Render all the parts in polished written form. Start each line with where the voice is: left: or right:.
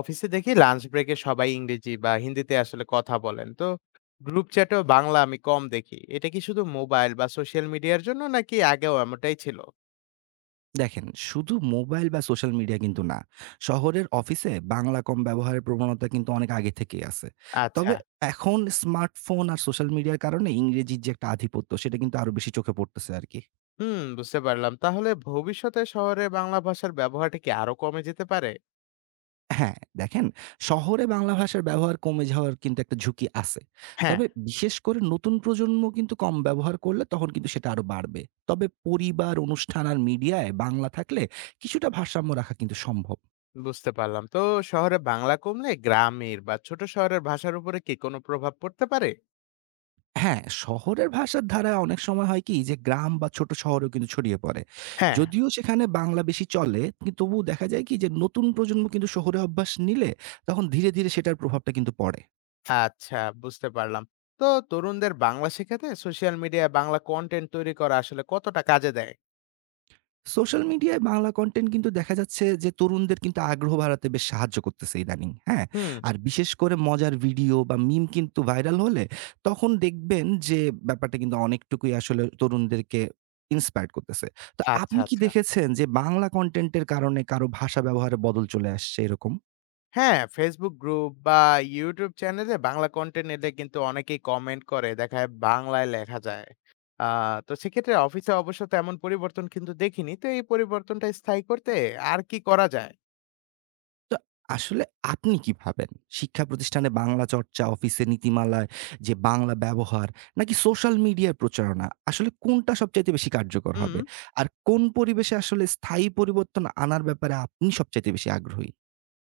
left: অফিসে দেখি লাঞ্চ ব্রেকে সবাই ইংরেজি বা হিন্দিতে আসলে কথা বলেন তো। গ্রুপ চ্যাটেও বাংলা আমি কম দেখি। এটা কি শুধু মোবাইল বা সোশ্যাল মিডিয়ার জন্য, নাকি আগেও এমনটাই ছিল?
right: দেখেন, শুধু মোবাইল বা সোশ্যাল মিডিয়া কিন্তু না। শহরের অফিসে বাংলা কম ব্যবহারের প্রবণতা কিন্তু অনেক আগে থেকেই আছে।
left: আচ্ছা।
right: তবে এখন স্মার্টফোন আর সোশ্যাল মিডিয়ার কারণে ইংরেজির যে একটা আধিপত্য, সেটা কিন্তু আরো বেশি চোখে পড়তেছে আর কি।
left: হুম, বুঝতে পারলাম। তাহলে ভবিষ্যতে শহরে বাংলা ভাষার ব্যবহারটা কি আরো কমে যেতে পারে?
right: হ্যাঁ, দেখেন, শহরে বাংলা ভাষার ব্যবহার কমে যাওয়ার কিন্তু একটা ঝুঁকি আছে।
left: হ্যাঁ।
right: তবে বিশেষ করে নতুন প্রজন্ম কিন্তু কম ব্যবহার করলে তখন কিন্তু সেটা আরো বাড়বে। তবে পরিবার, অনুষ্ঠান আর মিডিয়ায় বাংলা থাকলে কিছুটা ভারসাম্য রাখা কিন্তু সম্ভব।
left: বুঝতে পারলাম। তো শহরে বাংলা কমলে গ্রামের বা ছোট শহরের ভাষার উপরে কি কোনো প্রভাব পড়তে পারে?
right: হ্যাঁ, শহরের ভাষার ধারা অনেক সময় হয় কি যে গ্রাম বা ছোট শহরেও কিন্তু ছড়িয়ে পড়ে।
left: হ্যাঁ।
right: যদিও সেখানে বাংলা বেশি চলে কি, তবুও দেখা যায় কি যে নতুন প্রজন্ম কিন্তু শহুরে অভ্যাস নিলে তখন ধীরে ধীরে সেটার প্রভাবটা কিন্তু পড়ে।
left: আচ্ছা, বুঝতে পারলাম। তো তরুণদের বাংলা শেখাতে সোশ্যাল মিডিয়ায় বাংলা কন্টেন্ট তৈরি করা আসলে কতটা কাজে দেয়?
right: সোশ্যাল মিডিয়ায় বাংলা কনটেন্ট কিন্তু দেখা যাচ্ছে যে তরুণদের কিন্তু আগ্রহ বাড়াতে বেশ সাহায্য করতেছে ইদানিং। হ্যাঁ?
left: হুম।
right: আর বিশেষ করে মজার ভিডিও বা মিম কিন্তু ভাইরাল হলে তখন দেখবেন যে ব্যাপারটা কিন্তু অনেকটুকুই আসলে তরুণদেরকে ইন্সপায়ার্ড করতেছে। তো
left: আচ্ছা,
right: আপনি কি
left: আচ্ছা।
right: দেখেছেন যে বাংলা কনটেন্ট এর কারণে কারো ভাষা ব্যবহারে বদল চলে আসছে এরকম?
left: হ্যাঁ, Facebook গ্রুপ বা YouTube চ্যানেলে বাংলা কনটেন্ট এলে কিন্তু অনেকেই কমেন্ট করে। দেখা যায় বাংলায় লেখা যায়। আ তো সেক্ষেত্রে অফিসে অবশ্য তেমন পরিবর্তন কিন্তু দেখিনি। তো এই পরিবর্তনটা স্থায়ী করতে আর কি করা যায়?
right: তো আসলে আপনি কি ভাবেন? শিক্ষা প্রতিষ্ঠানে বাংলা চর্চা, অফিসে নীতিমালায় যে বাংলা ব্যবহার, নাকি সোশ্যাল মিডিয়ার প্রচারণা, আসলে কোনটা সবচাইতে বেশি কার্যকর
left: হুম।
right: হবে? আর কোন পরিবেশে আসলে স্থায়ী পরিবর্তন আনার ব্যাপারে আপনি সবচাইতে বেশি আগ্রহী?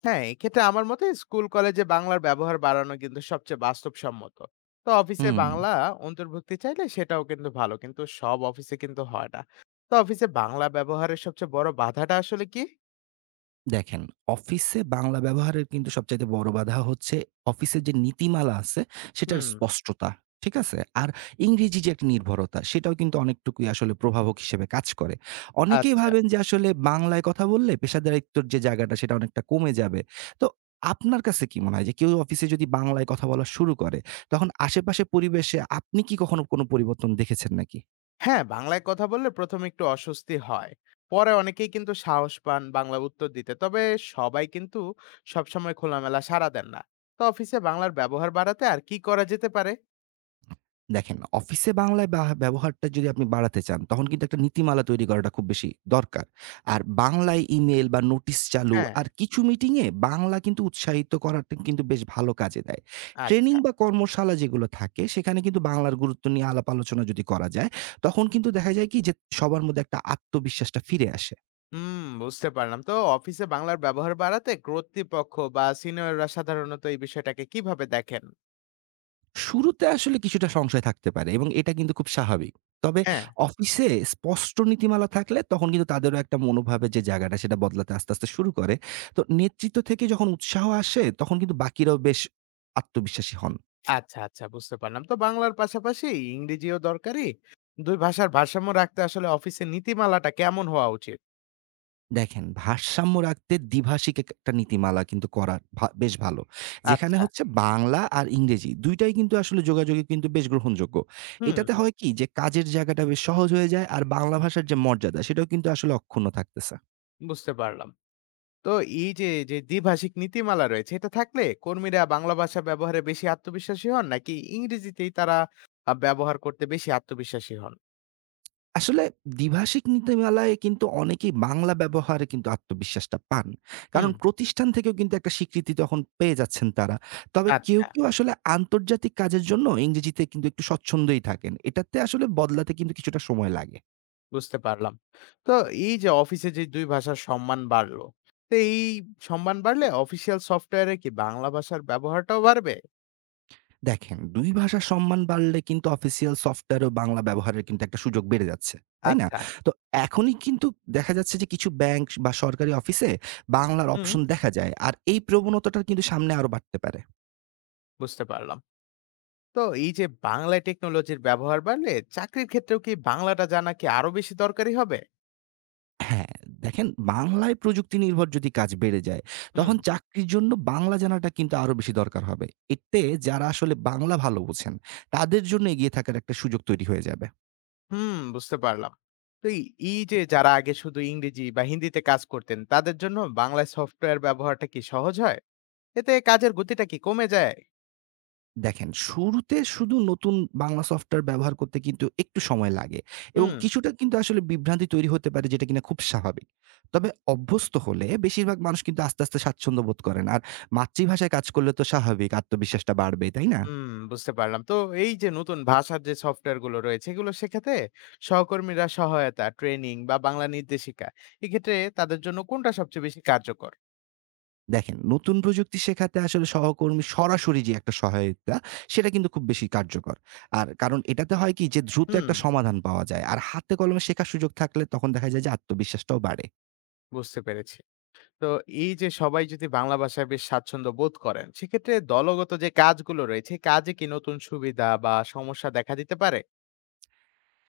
left: হ্যাঁ, এক্ষেত্রে আমার মতে স্কুল, কলেজে বাংলার ব্যবহার বাড়ানো কিন্তু সবচেয়ে বাস্তবসম্মত। তো অফিসে
right: হুম।
left: বাংলা অন্তর্ভুক্তি চাইলে সেটাও কিন্তু ভালো। কিন্তু সব অফিসে কিন্তু হয় না। তো অফিসে বাংলা ব্যবহারের সবচেয়ে বড় বাধাটা আসলে কি?
right: দেখেন, অফিসে বাংলা ব্যবহারের কিন্তু সবচাইতে বড় বাধা হচ্ছে অফিসের যে নীতিমালা আছে সেটার
left: হুম,
right: স্পষ্টতা। ঠিক আছে? আর ইংরেজি যে একটা নির্ভরতা, সেটাও কিন্তু অনেকটুকুই আসলে প্রভাবক হিসেবে কাজ করে। অনেকেই
left: আচ্ছা।
right: ভাবেন যে আসলে বাংলায় কথা বললে পেশাদারিত্বর যে জায়গাটা সেটা অনেকটা কমে যাবে। তো আপনার কাছে কি মনে হয় যে কেউ অফিসে যদি বাংলায় কথা বলা শুরু করে, তখন আশেপাশের পরিবেশে আপনি কি কখনো কোনো পরিবর্তন দেখেছেন নাকি?
left: হ্যাঁ, বাংলায় কথা বললে প্রথম একটু অস্বস্তি হয়। পরে অনেকেই কিন্তু সাহস পান বাংলা উত্তর দিতে। তবে সবাই কিন্তু সবসময় খোলামেলা সাড়া দেন না। তো অফিসে বাংলার ব্যবহার বাড়াতে আর কি করা যেতে পারে?
right: দেখেন, অফিসে বাংলায় বাহ ব্যবহারটা যদি আপনি বাড়াতে চান, তখন কিন্তু একটা নীতিমালা তৈরি করাটা খুব বেশি দরকার। আর বাংলায় ইমেইল বা নোটিশ চালু
left: হ্যাঁ,
right: আর কিছু মিটিংয়ে বাংলা কিন্তু উৎসাহিত করাটা কিন্তু বেশ ভালো কাজে দেয়। ট্রেনিং
left: আচ্ছা।
right: বা কর্মশালা যেগুলো থাকে, সেখানে কিন্তু বাংলার গুরুত্ব নিয়ে আলাপ আলোচনা যদি করা যায়, তখন কিন্তু দেখা যায় কি যে সবার মধ্যে একটা আত্মবিশ্বাসটা ফিরে আসে।
left: হুম, বুঝতে পারলাম। তো অফিসে বাংলার ব্যবহার বাড়াতে কর্তৃপক্ষ বা সিনিয়ররা সাধারণত এই বিষয়টাকে কিভাবে দেখেন?
right: শুরুতে আসলে কিছুটা সংশয় থাকতে পারে, এবং এটা কিন্তু খুব স্বাভাবিক। তবে
left: হ্যাঁ।
right: অফিসে স্পষ্ট নীতিমালা থাকলে তখন কিন্তু তাদেরও একটা মনোভাবের যে জায়গাটা সেটা বদলাতে আস্তে আস্তে শুরু করে। তো নেতৃত্ব থেকে যখন উৎসাহ আসে তখন কিন্তু বাকিরাও বেশ আত্মবিশ্বাসী হন।
left: আচ্ছা, আচ্ছা, বুঝতে পারলাম। তো বাংলার পাশাপাশি ইংরেজিও দরকারি। ২ ভাষার ভারসাম্য রাখতে আসলে অফিসের নীতিমালাটা কেমন হওয়া উচিত?
right: দেখেন, ভারসাম্য রাখতে দ্বিভাষিক এক একটা নীতিমালা কিন্তু করা ভা বেশ ভালো। যেখানে
left: আচ্ছা,
right: হচ্ছে বাংলা আর ইংরেজি ২ টাই কিন্তু আসলে যোগাযোগে কিন্তু বেশ গ্রহণযোগ্য।
left: হুম।
right: এটাতে হয় কি যে কাজের জায়গাটা বেশ সহজ হয়ে যায়, আর বাংলা ভাষার যে মর্যাদা সেটাও কিন্তু আসলে অক্ষুণ্ণ থাকতেছে।
left: বুঝতে পারলাম। তো এই যে, যে দ্বিভাষিক নীতিমালা রয়েছে, এটা থাকলে কর্মীরা বাংলা ভাষা ব্যবহারে বেশি আত্মবিশ্বাসী হন, নাকি ইংরেজিতেই তারা ব্যবহার করতে বেশি আত্মবিশ্বাসী হন?
right: আসলে দ্বিভাষিক নীতিমালায় কিন্তু অনেকেই বাংলা ব্যবহারে কিন্তু আত্মবিশ্বাসটা পান।
left: হুম।
right: কারণ প্রতিষ্ঠান থেকেও কিন্তু একটা স্বীকৃতি তখন পেয়ে যাচ্ছেন তারা। তবে কেউ,
left: আচ্ছা,
right: কেউ আসলে আন্তর্জাতিক কাজের জন্য ইংরেজিতে কিন্তু একটু স্বচ্ছন্দই থাকেন। এটাতে আসলে বদলাতে কিন্তু কিছুটা সময় লাগে।
left: বুঝতে পারলাম। তো এই যে অফিসে যে ২ ভাষার সম্মান বাড়লো, তো এই সম্মান বাড়লে অফিসিয়াল সফটওয়্যারে কি বাংলা ভাষার ব্যবহারটাও বাড়বে?
right: দেখেন, ২ ভাষার সম্মান বাড়লে কিন্তু অফিসিয়াল সফটওয়্যারেও বাংলা ব্যবহারের কিন্তু একটা সুযোগ বেড়ে যাচ্ছে। তাই না?
left: আচ্ছা,
right: তো এখনই কিন্তু দেখা যাচ্ছে যে কিছু ব্যাংক বা সরকারি অফিসে বাংলার
left: হুম।
right: অপশন দেখা যায়। আর এই প্রবণতাটা কিন্তু সামনে আরো বাড়তে পারে।
left: বুঝতে পারলাম। তো এই যে বাংলায় টেকনোলজির ব্যবহার বাড়লে চাকরির ক্ষেত্রেও কি বাংলাটা জানা কি আরো বেশি দরকারি হবে?
right: হ্যাঁ, দেখেন, বাংলায় প্রযুক্তি নির্ভর যদি কাজ বেড়ে যায়,
left: হুম।
right: তখন চাকরির জন্য বাংলা জানাটা কিন্তু আরো বেশি দরকার হবে। এতে যারা আসলে বাংলা ভালো বোঝেন, তাদের জন্য এগিয়ে থাকার একটা সুযোগ তৈরি হয়ে যাবে।
left: হুম, বুঝতে পারলাম। তো এই এই যে যারা আগে শুধু ইংরেজি বা হিন্দিতে কাজ করতেন, তাদের জন্য বাংলায় সফটওয়্যার ব্যবহারটা কি সহজ হয়? এতে কাজের গতিটা কি কমে যায়?
right: দেখেন, শুরুতে শুধু নতুন বাংলা সফটওয়্যার ব্যবহার করতে কিন্তু একটু সময় লাগে, এবং
left: হুম,
right: কিছুটা কিন্তু আসলে বিভ্রান্তি তৈরি হতে পারে, যেটা কিনা খুব স্বাভাবিক। তবে অভ্যস্ত হলে বেশিরভাগ মানুষ কিন্তু আস্তে আস্তে স্বাচ্ছন্দ্য বোধ করেন। আর মাতৃভাষায় কাজ করলে তো স্বাভাবিক আত্মবিশ্বাসটা বাড়বে, তাই না?
left: হুম, বুঝতে পারলাম। তো এই যে নতুন ভাষার যে সফটওয়্যারগুলো রয়েছে, এগুলো শেখাতে সহকর্মীরা সহায়তা, ট্রেনিং বা বাংলা নির্দেশিকা, এক্ষেত্রে তাদের জন্য কোনটা সবচেয়ে বেশি কার্যকর?
right: দেখেন, নতুন প্রযুক্তি শেখাতে আসলে সহকর্মী সরাসরি যে একটা সহায়তা, সেটা কিন্তু খুব বেশি কার্যকর। আর কারণ এটাতে হয় কি যে দ্রুত
left: হুম,
right: একটা সমাধান পাওয়া যায়। আর হাতে কলমে শেখার সুযোগ থাকলে তখন দেখা যায় যে আত্মবিশ্বাসটাও বাড়ে।
left: বুঝতে পেরেছি। তো এই যে সবাই যদি বাংলা ভাষায় বেশ স্বাচ্ছন্দ্য বোধ করেন, সেক্ষেত্রে দলগত যে কাজগুলো রয়েছে, এই কাজে কি নতুন সুবিধা বা সমস্যা দেখা দিতে পারে?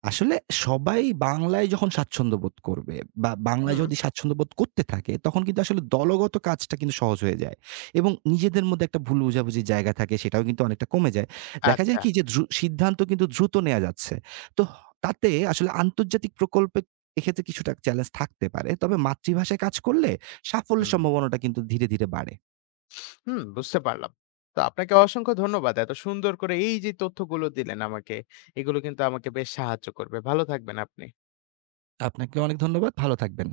right: আসলে সবাই বাংলায় যখন স্বাচ্ছন্দ্য বোধ করবে, বা বাংলায়
left: হুম।
right: যদি স্বাচ্ছন্দ্য বোধ করতে থাকে, তখন কিন্তু আসলে দলগত কাজটা কিন্তু সহজ হয়ে যায়, এবং নিজেদের মধ্যে একটা ভুল বোঝাবুঝির জায়গা থাকে সেটাও কিন্তু অনেকটা কমে যায়। দেখা যায়
left: আচ্ছা।
right: কি যে সিদ্ধান্ত কিন্তু দ্রুত নেয়া যাচ্ছে। তো হ তাতে আসলে আন্তর্জাতিক প্রকল্পে এক্ষেত্রে কিছুটা চ্যালেঞ্জ থাকতে পারে। তবে মাতৃভাষায় কাজ করলে সাফল্যের
left: হুম,
right: সম্ভাবনাটা কিন্তু ধীরে ধীরে বাড়ে।
left: হুম, বুঝতে পারলাম। তো আপনাকে অসংখ্য ধন্যবাদ। এত সুন্দর করে এই যে তথ্যগুলো দিলেন আমাকে, এগুলো কিন্তু আমাকে বেশ সাহায্য করবে। ভালো থাকবেন আপনি।
right: আপনাকে অনেক ধন্যবাদ। ভালো থাকবেন।